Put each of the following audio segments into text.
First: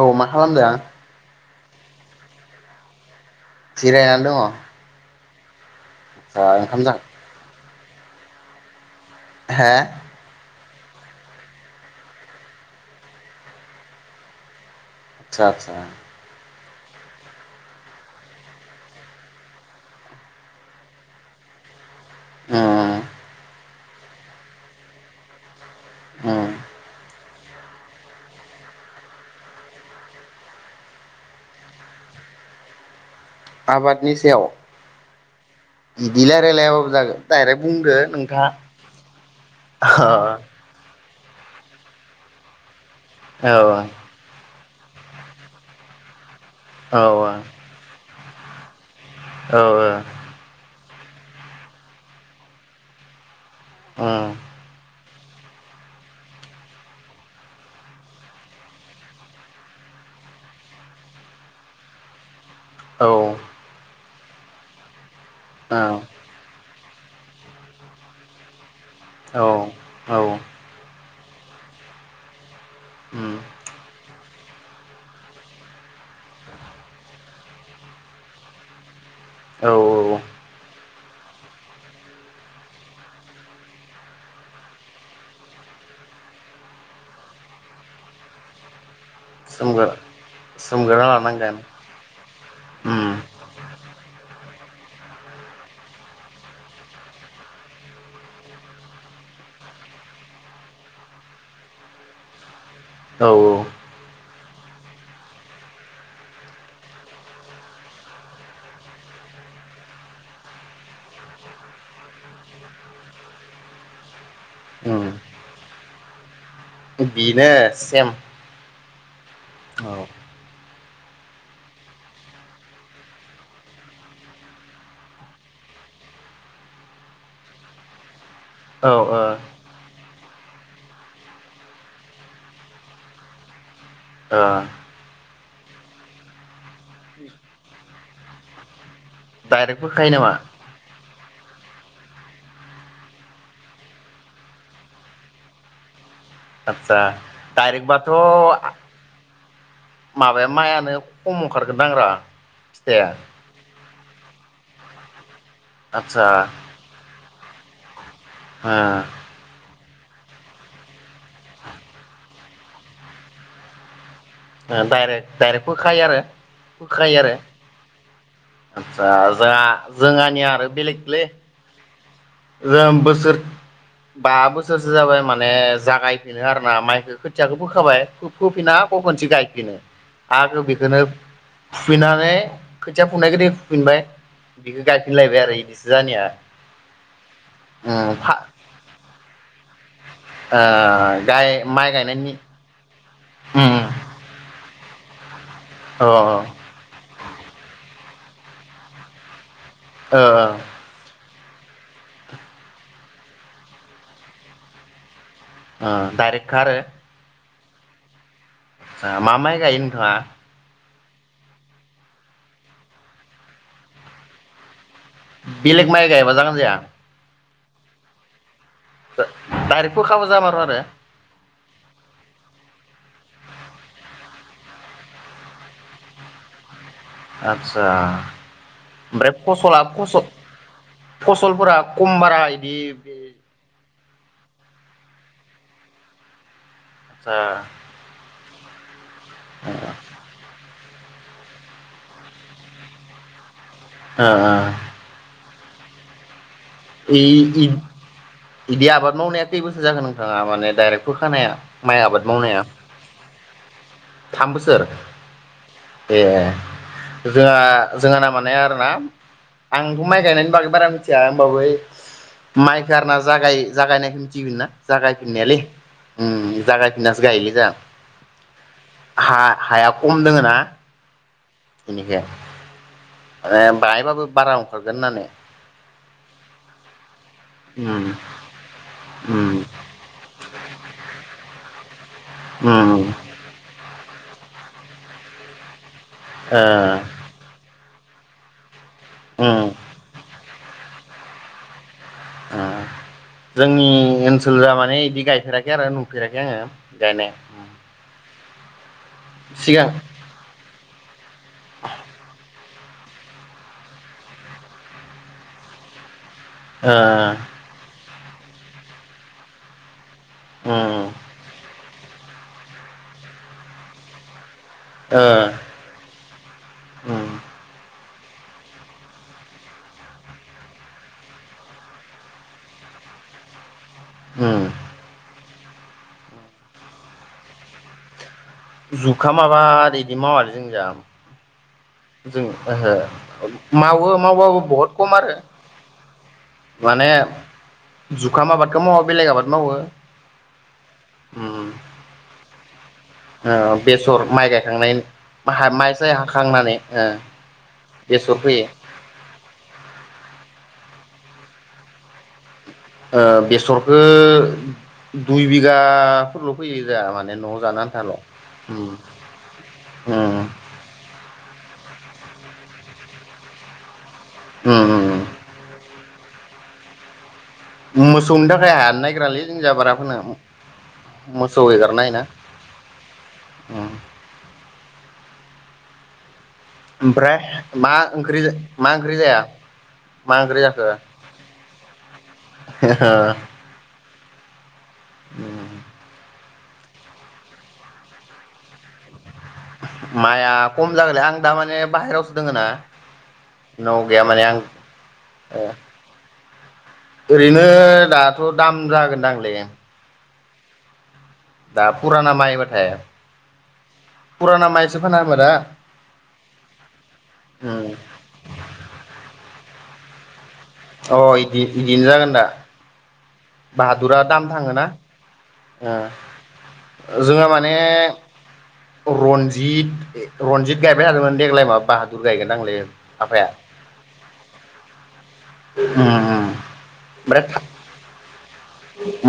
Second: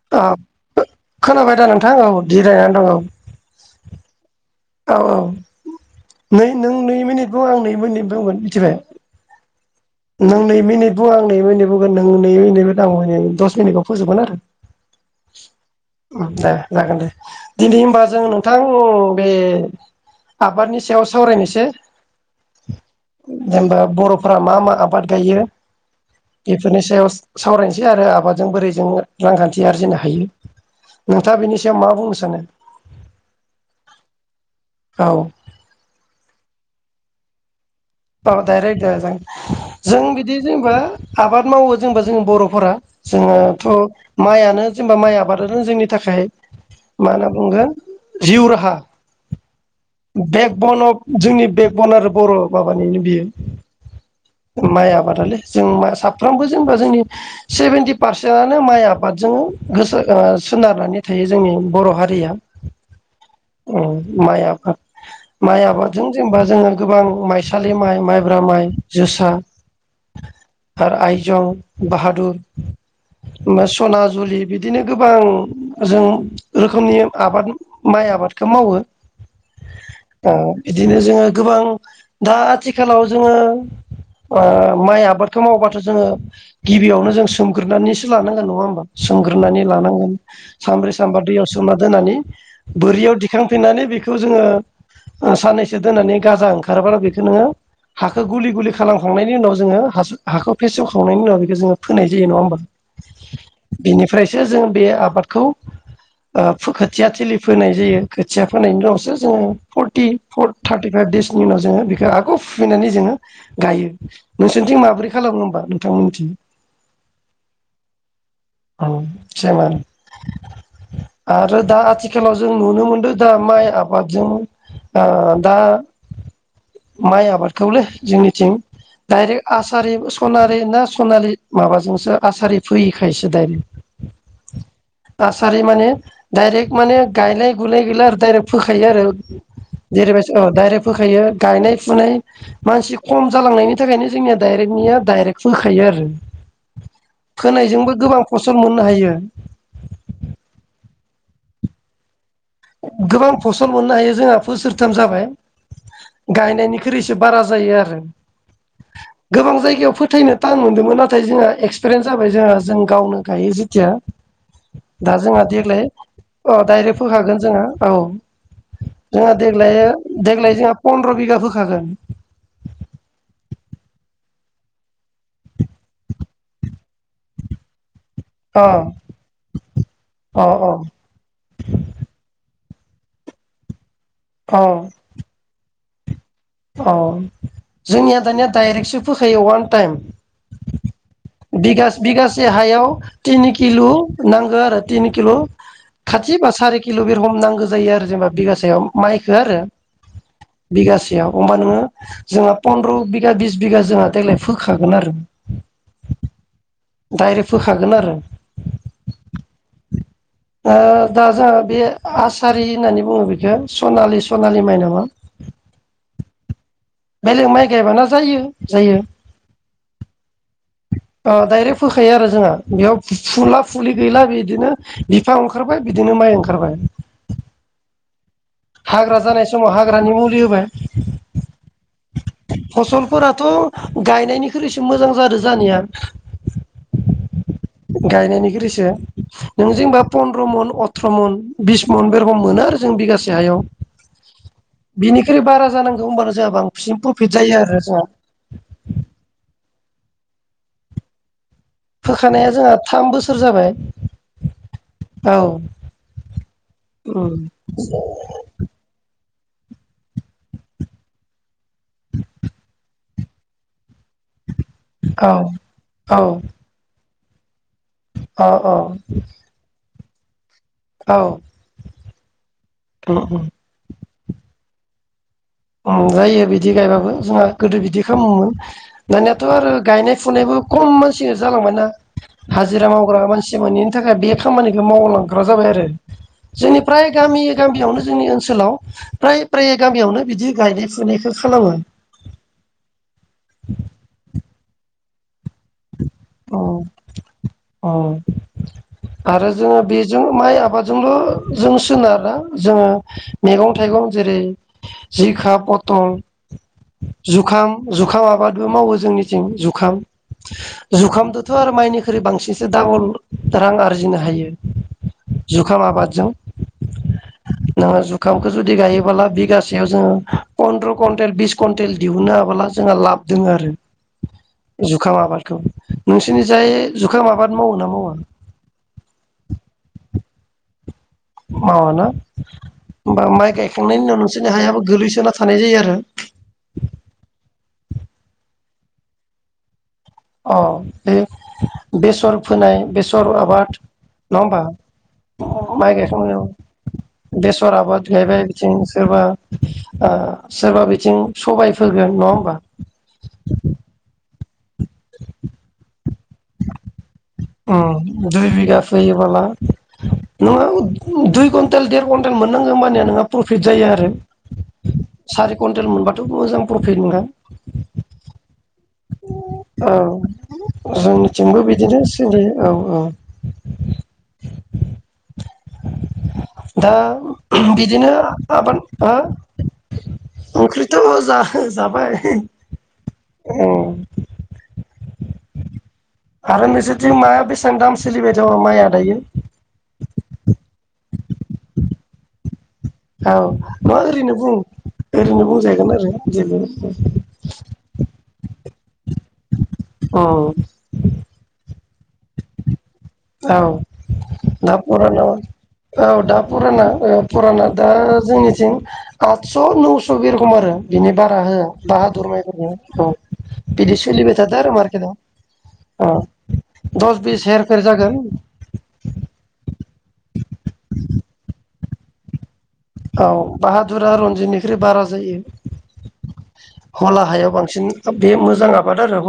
औ मा खालामदों? ओ नोंथां औ जिरायनानै दं औ। जिरायनानै दङ आदसा औ औ नै नों ओंखाम नै जाख मिनिट बुं आं नै [unintelligible] मोन मिथिबाय हा नों नै मिनिट बुं आं नै मिनिट बुंगोन नों नै मिनिट आ दस मिनिटआव फोजोबगोन आरो दे [unintelligible] जागोन दे दिनै होमबा जों नोंथां बे आबादनि सायाव सावरायनोसै उम जेन'बा बर'फोरा मा मा बाद गायो उम बेफोरनि सायावस। सावरायनोसै आरो आबादजों बोरै जों रांखान्थि आरजिनो हायो नोंथाङा बिनि सायाव मा बुंनो सानो? आबादनि सायाव औ इदि रायलाय लायाबाबो जागोन दायरेक औ डाइरेक्ट दे जों जों बिदि औ जेनेबा आबाद मावो जोंबा जों बर'फोरा। औ जोङोथ' माइयानो जेनेबा माइ आबादानो जोंनि थाखाय औ मा होनना बुंगोन। जिउ राहा [unintelligible] जोंनि बेकबन आरो बर' बाबानिनो उम बियो माइ आबाद । जों मा साफ्रोमबो जेनेबा जोंनि सेभेेनटि पारसेन्टनो माइ आबादजों गोसो सोनारनानै थायो जोंनि बर' हारिया। औ उम्म माइ आफाद माइ आबादजों जेनेबा जोङो गोबां माइ सालि माइ माइब्रा माइ जोसा औ औ आरो आइ जं बाहादुर उम ओफाय सनाजुलि बिदिनो गोबां जों रोखोमनि आबाद माइ आबादखो मावो। औ औ ओ बिदिनो जोंङो गोबां दा आथिखालाव जोङो ओ माइ आबादखौ मावबाथ जोङो गिबियावनो जों सोमग्रोनानैसो लानांगोन नङा होमबा सोमग्रोनानै सोमगोर लानांगोन सानब्रै सोमगोरना सामबा दैयाव लानांगोन सोमना दोननानै उम बोरियाव दिखांफिननानै बेखौ जोङो ओ साननैसो दोननानै गाजा ओंखारोबा बि नोङो हाखौ गुलि गुलि खालामखांनायनि उनाव जोङो हासो हाखौ फेसेवखांनायनि उनाव बेखौ जोङो फोनाय जायो नङा होमबा? औ बिनिफ्रायसो जों बे आबादखौ ओ फो खोथिया थिलि फोनाय जायो खोथिया फोनायनि उनावसो जोङो फथारटि टारथिफाइभ देसनि उनाव जोंङो हाखौ फुफैनानै जोङो गायो नोंसोरनिथिं उम माबोरै खालामो होमबा नोंथां मिथियो बेनो सेम औ जेमोन औ आरो दा आथिखालाव जों नुनो मोनदों दा माइ आबादजों ओ दा माइ आबादखौलै जोंनि थिं औ ओ डायरेक ओ सारि सनारे ना सनालि माबाजोंसो आसारि फोयोखायसो डाइरेक्ट आसारि माने डायरेक्ट माने गायलाय गुलाय गैला आरो डाइरेक्ट फोखायो आरो। डाइरेक्ट फोखायो नामा जेरैबायसो डाइरेक फोखायो। गायनाय फुनाय मानसि खम जालांनायनि थाखायनो जोंनिया डाइरेक्टनिया डाइरेक्ट फोखायो आरो। आदसा डाइरेक्ट फोनायजोंबो बाथ गोबां फसल आ मोननो हायो माबाया माइआनो खम ओंखारगोनदां रा फिथाइया गोबां फसल मोननो हायो जोंहा बोसोरथाम जाबाय। आदसा गायनायनिख्रुय एसे बारा जायो आरो। ओ गोबां जायगायाव फो थैनो टान मोन्दोंमोन नाथाय जोंहा एक्सपिरियेन्स जाबाय जोंहा जों गावनो गायो जेथिया। ओ दा दायरेक जोंहा दायरेक फोखायो आरो फोखायो आरो ओ औ आदसा जोंहा जोंहानिया देग्लाय-देग्लाय आरो जोंहा फन्द्र बेलेगलै बिघा फोखागोन। जों बोसोर बा बोसोरसो जाबाय माने जागायफिनो आरोना माइखौ खोथियाखौ फोखाबाय। फो अ फोफिनाक' खनसे गायफिनो अ आरो अ बेखोनो फुफिननानै खोथिया फुनायखोदि फुफिनबाय बिखो गायफिनलायबाय आरो इदि जानिया अ ओ जोंनिया फा दानिया डाइरेक्टसो फोखायो वान टाइम ओ गाय माइ बिगास गायनायनि बिगासे हायाव तिनि उम किलु नांगो आरो तिन किलु अ ओ खाथि बा सारि किल बिरहम नांगौ जायो आरो। जेनबा बिगासेयाव माइखो आरो ओ अमबा नोंङो जोंहा फन्द्र बिगा बिस बिगा जोंहा देग्लाय फोखागोन आरो। ओ दारेख खा आरो। डाइरेक्ट फोखागोन आरो ओ मा माय गायो नोंथाङा? ओ दा जोंहा बे आसारि होननानै बुंङो बेखो सनालि -सनालि माइ नामा? बेलेग माइ गायबा जागोन जाया? बेलेग माइ गायबान जायो । दा दायरेक फोखाबा [unintelligible] ओ दाइरेक्ट फोखायो आरो जोङो बेयाव फुला फुलि गैला बिद बिदिनो बिफां ओंखारबाय बिदिनो माइ ओंखारबाय । आदसा। ओमफ्राय जानाय समाव फसला हाग्रानि फस मुलि होबाय फसलफोरा खम बारा इदि बि गायनायनिख्रैसो मोजां जादो जानाया आदसा गायनायनिख्रैसो। [unintelligible] नों जेनबा फन्द्र मन अथ थ्र मन बिस मन बे रखम मोनो आरो जों बिगास जायाव ओ बिनिख्रै बारा। जानांगौ होनबानो जायाबां इ-इद इदि आबाद मावनाया खैबो जागोन नोंथांङा माने दाइरेक्ट फोखानाया माइ आबाद फोखानाया मावनाया जोंहा थाम बोसोर जाबाय थाम बोसोर औ ए उम जोंहा जोंहा ना माने आरो ना। आंथ माइ गायनायनि बागै बारा मिथिया। बावै माइ गारना जागाय जागायनाय खिन्थिगोन ना जागाय औ फिननायालै औ उम जागाय। दासो गायोलै जाहा अ अ खम दोंङो ना? औ। उम उम यिनिखाया ओम बाहाय बाबो बाराव ओंखारगोन होननानै । उम जायो बिदि गायबाबो । जोंहा गोदो बिदि उम खामोमोन दानियाथ उम आरो गायनाय फुनायबो खम मानसि जालांबाय ना हाजिरा उम मावग्रा मानसि मोनिन थाखाय बे खामानिखौ मावलांग्रा जाबाय आरो ओ जोंनिफ्राय गामि गामियावनो जोंनि ओनसोलाव। प्राय उम प्राय गामियावनो बिदि गायनाय फुनायखौ खालामो । [unintelligible] जोंनि ओनसो ला माने इदि गायफेराखै आरो नु फेराखै अ आङो गायनाय उम अ आरो जोङो बेजों माइ आबाद जोंबो जों सोनारा जोङो मेगं थाइगं जेरै जिखा पथल ओ जुखाम जुखामा आबादबो मावो जोंनिथिं जुखाम उम जुखामदोथ' आरो माइनि ख्रै बांसिनसो दाबल रां आरजिनो हायो। ओ जुखाम आबादजों उम नोङो जु खामखौ जुदि गायोबोला बिगासेयाव जोङो पन्द्र' कुवन्टेल बिस कुवन्टेल दिहुनो हाबोला जोंहा लाब दों आरो। उम जुखाम आबाद। औ [inaudible] नोंसिनि जाय जुखाम आबाद मावो ना मावा? जुखाम आबाद इदि मावा जोंनि जाम मावाना होमबा माइ गायखांनायनि मावो उनाव नोंसोरनि मावबाबो हायाबो बहुद खम गोग्लैसोना आरो थानाय जायो आरो । माने जुखाम आबादखौ मावा बेलेग आबाद मावो अ उम बे-बेसर फोनाय बे - सर ओ आबाद बेसर नङा माइ गायखांनायनि होमबा माइ माइसाय गायखांनायाव हाखांनानै ओ बेसर आबाद बेसर गायबाय फोयो ओ बिथिं सोरबा ओ सोरबा बिथिं सबाय फोगोन नङा ओमबा? ओ बेसरखो दुइ बिघा उम दुइ बिघा उम फैयोबोला उम नोङो दुइ कुन टेल देर कुवन्टेल मोननांगौ मानिया नोंहा प्रफिट जायो आरो उम उम सारि कुइन्टेल मोनबा मोजां प्रफिट नोंथां मोसौनि थाखा खाय हानो नागिरालै जोंनि जा बारा फोनो औ जोंनिथिंबो मोसौ बिदिनो एगारना ना सोलियो औ औ होयोना उम । दा मा बिदिनो ओंख्रि आबाद मा आ ओंख्रि जाया मा ओंख्रि ओंख्रिथ' जा जाबाय। औ ओम। आरो नोंसोरथिं माया बेसां दाम सोलिबाय दं माइआ दायो? माया खम जागोनलै आं दा माने बाहेरावसो दोङो ना? औ नङा न'आव गैया ओरैनो माने बुं आं ओरैनो बुंजाहैगोन आरो। जेबो ओरैनो दाथ दाम जागोनदांलै अ दा फुराना माइबाथाय औ फुराना दा माइसो फाना पुराना होमबा दा औ दा पुराना औ पुराना दा जोंनिथिं आत [unintelligible] खम आरो बिनि अ बारा इदि होआ इदिनो जागोन दा बाहादुरमायफोर औ। बिदि बाहादुरा सोलिबाय दाम थादों आरो मारकेटआव औ। जोंङो माने रनजित ए ओ रनजित गायबाय [unintelligible] देग्लाय मा बाहादुर गायगोन आंलाय। औ बाहादुरा रन्जितनिख्रुइ बारा जायो ओमफ्राय हला हायाव बांसिन बे मु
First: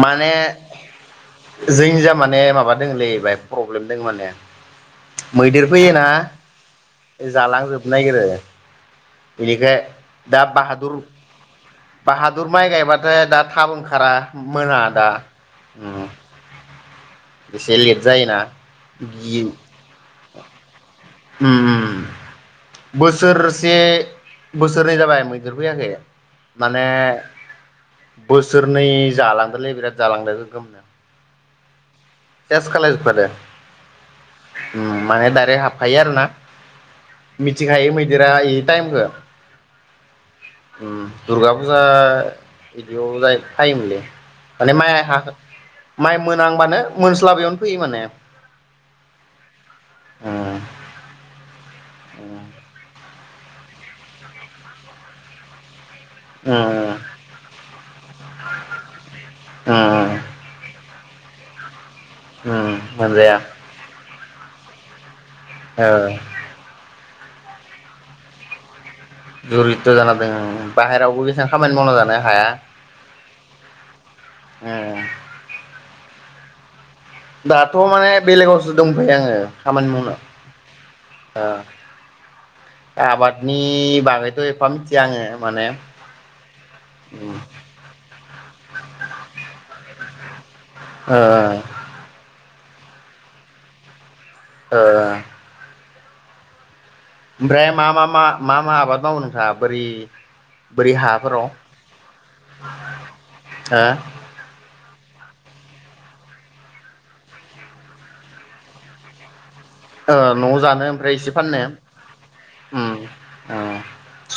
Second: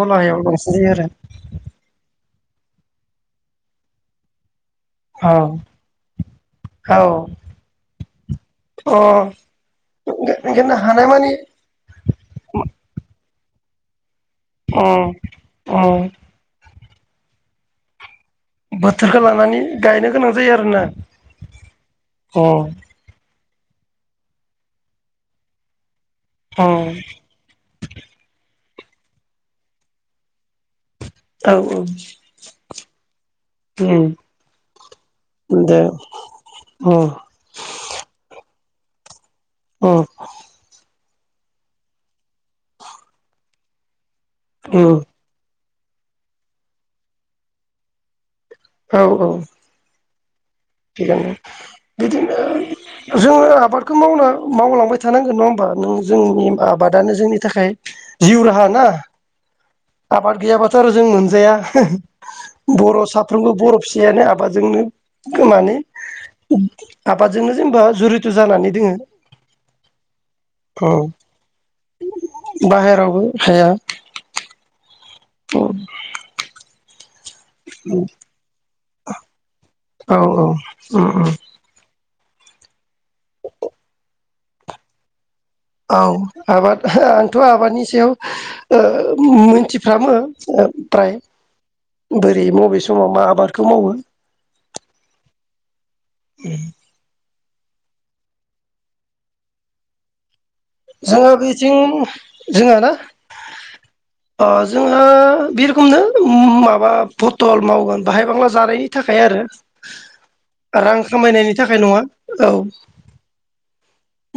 माने जोंनि जा माने माबा । [unintelligible] प्रब्लेम दं माने। आरो मैदेर फैयोना औ जालांजोबनो नागिरो औ बेनिखाय दा अ बाहादुर हानाय मानि बाहादुर माइ गायबाथाय दा थाब ओंखारा। मोना दा उम ओम उम इसे लिर बोथोरखौ लानानै गायनो गोनां जायो आरोना । उम्म उम्म बोसो बोसोरसे बोसोरनै जाबाय मैदेर फैयाखै । माने उम बो बोसोरनै जालांदोलै बिराद जालांदो गोगोमनो। औ सेस खालाय जोबखादों उम माने दायरेख दे फायो आरो ना उम मिथिंखायो मैदेरा हाय टाइमखो औ उम दुर्गा फुजा बिदियाव जायो फायोमोनलै। माने माइ हागोन माइ मोनांबानो मोनस्लाबैयावनो फैयो माने औ औ। ओम। थिगानो बिदिनो जोङो आबादखौ मावना मावलांबाय थानांगोन नङा होमबा नों जोंनि आबादानो जोंनि थाखाय जिउ राहा ना आबाद गैया बाथ। जों मोनजाया। बर' मोनजाया साफ्रोमबो बर' फिसायानो आब बाजोंनो गो माने। औ आबादजोंनो जेनेबा जुरित' जानानै दोङो जुरिद्र' जाना द औ बाहेरायावबो बेसेबां खामानि मावना जानो हाया। औ। दाथ' माने बेलेगावसो दंफै आङो खामानि मावनो। औ उम उम आबादनि बागैथ' एफा मिथिया आङो माने औ आबाद आंथ' आबादनि सायाव मिथिफ्रामो। [unintelligible] फ्राय [unintelligible] बे बबे समाव मा आबादखौ मावो। ओ। ओम। ओमफ्राय मा मा मा मा मा आबाद मावो नोंथाङ बोरै। बोरै जोङो हाफोराव बेथिं जोंहा ना ओ जों ओ बे रोखोमनो माबा पथल मावगोन बाहाय बांला जानायनि थाखाय आरो। न'आव जानो रां ओमफ्राय इसे खामायनायनि फाननो थाखाय नङा औ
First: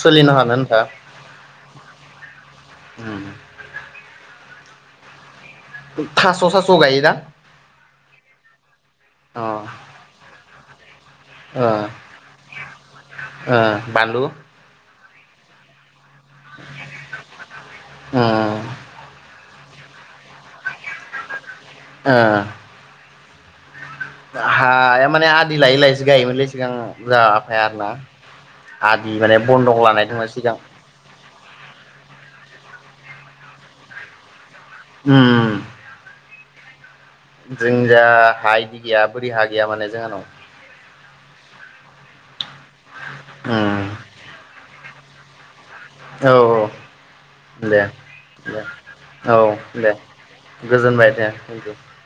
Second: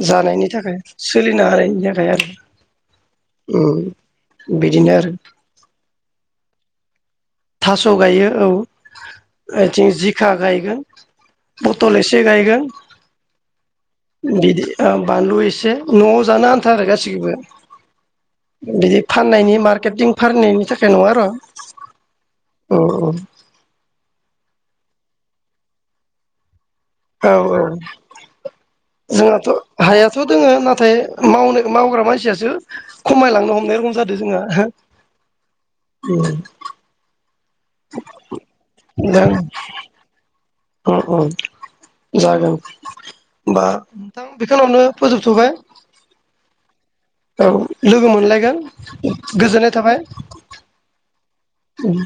सोलिनो जानायनि हानो थाखाय होनथा। सोलिनो हानायनि थाखाय आरो ओम बिदिनो आरो। थास' सास' गायो दा? थास' गायो औ अ ओ बेथिं जिखा गायो गोन बथल एसे गायगोन ओ बानलु बिदि औ बानलु एसे न'आव जानो आन्था गासिखौबो उम बिदि फाननायनि मार्क केटिं फारनायनि थाखाय नङा आरो ओ अ अ हाया माने आदि लायै लायैसो गायोमोनलै सिगां औ जाहा आफाया आरोना आदि माने जोंहाथ' बन्दक लानाय हायाथ' दंमोन दोङो सिगां। नाथाय मावनो मावग्रा मानसियासो खमायलांनो हमनाय रखम जादों जोंहा उम [inaudible] जों जा हा इदि गैया बोरि हा जागोन गैया माने जोंहानाव उम उम जागोन होमबा उम नोंथां बेखिनिआवनो फोजोबथ'बाय। औ औ औ दे लोगो मोनलायगोन दे औ गोजोननाय दे थाबाय। गोजोनबाय दे थेंकिउ उम।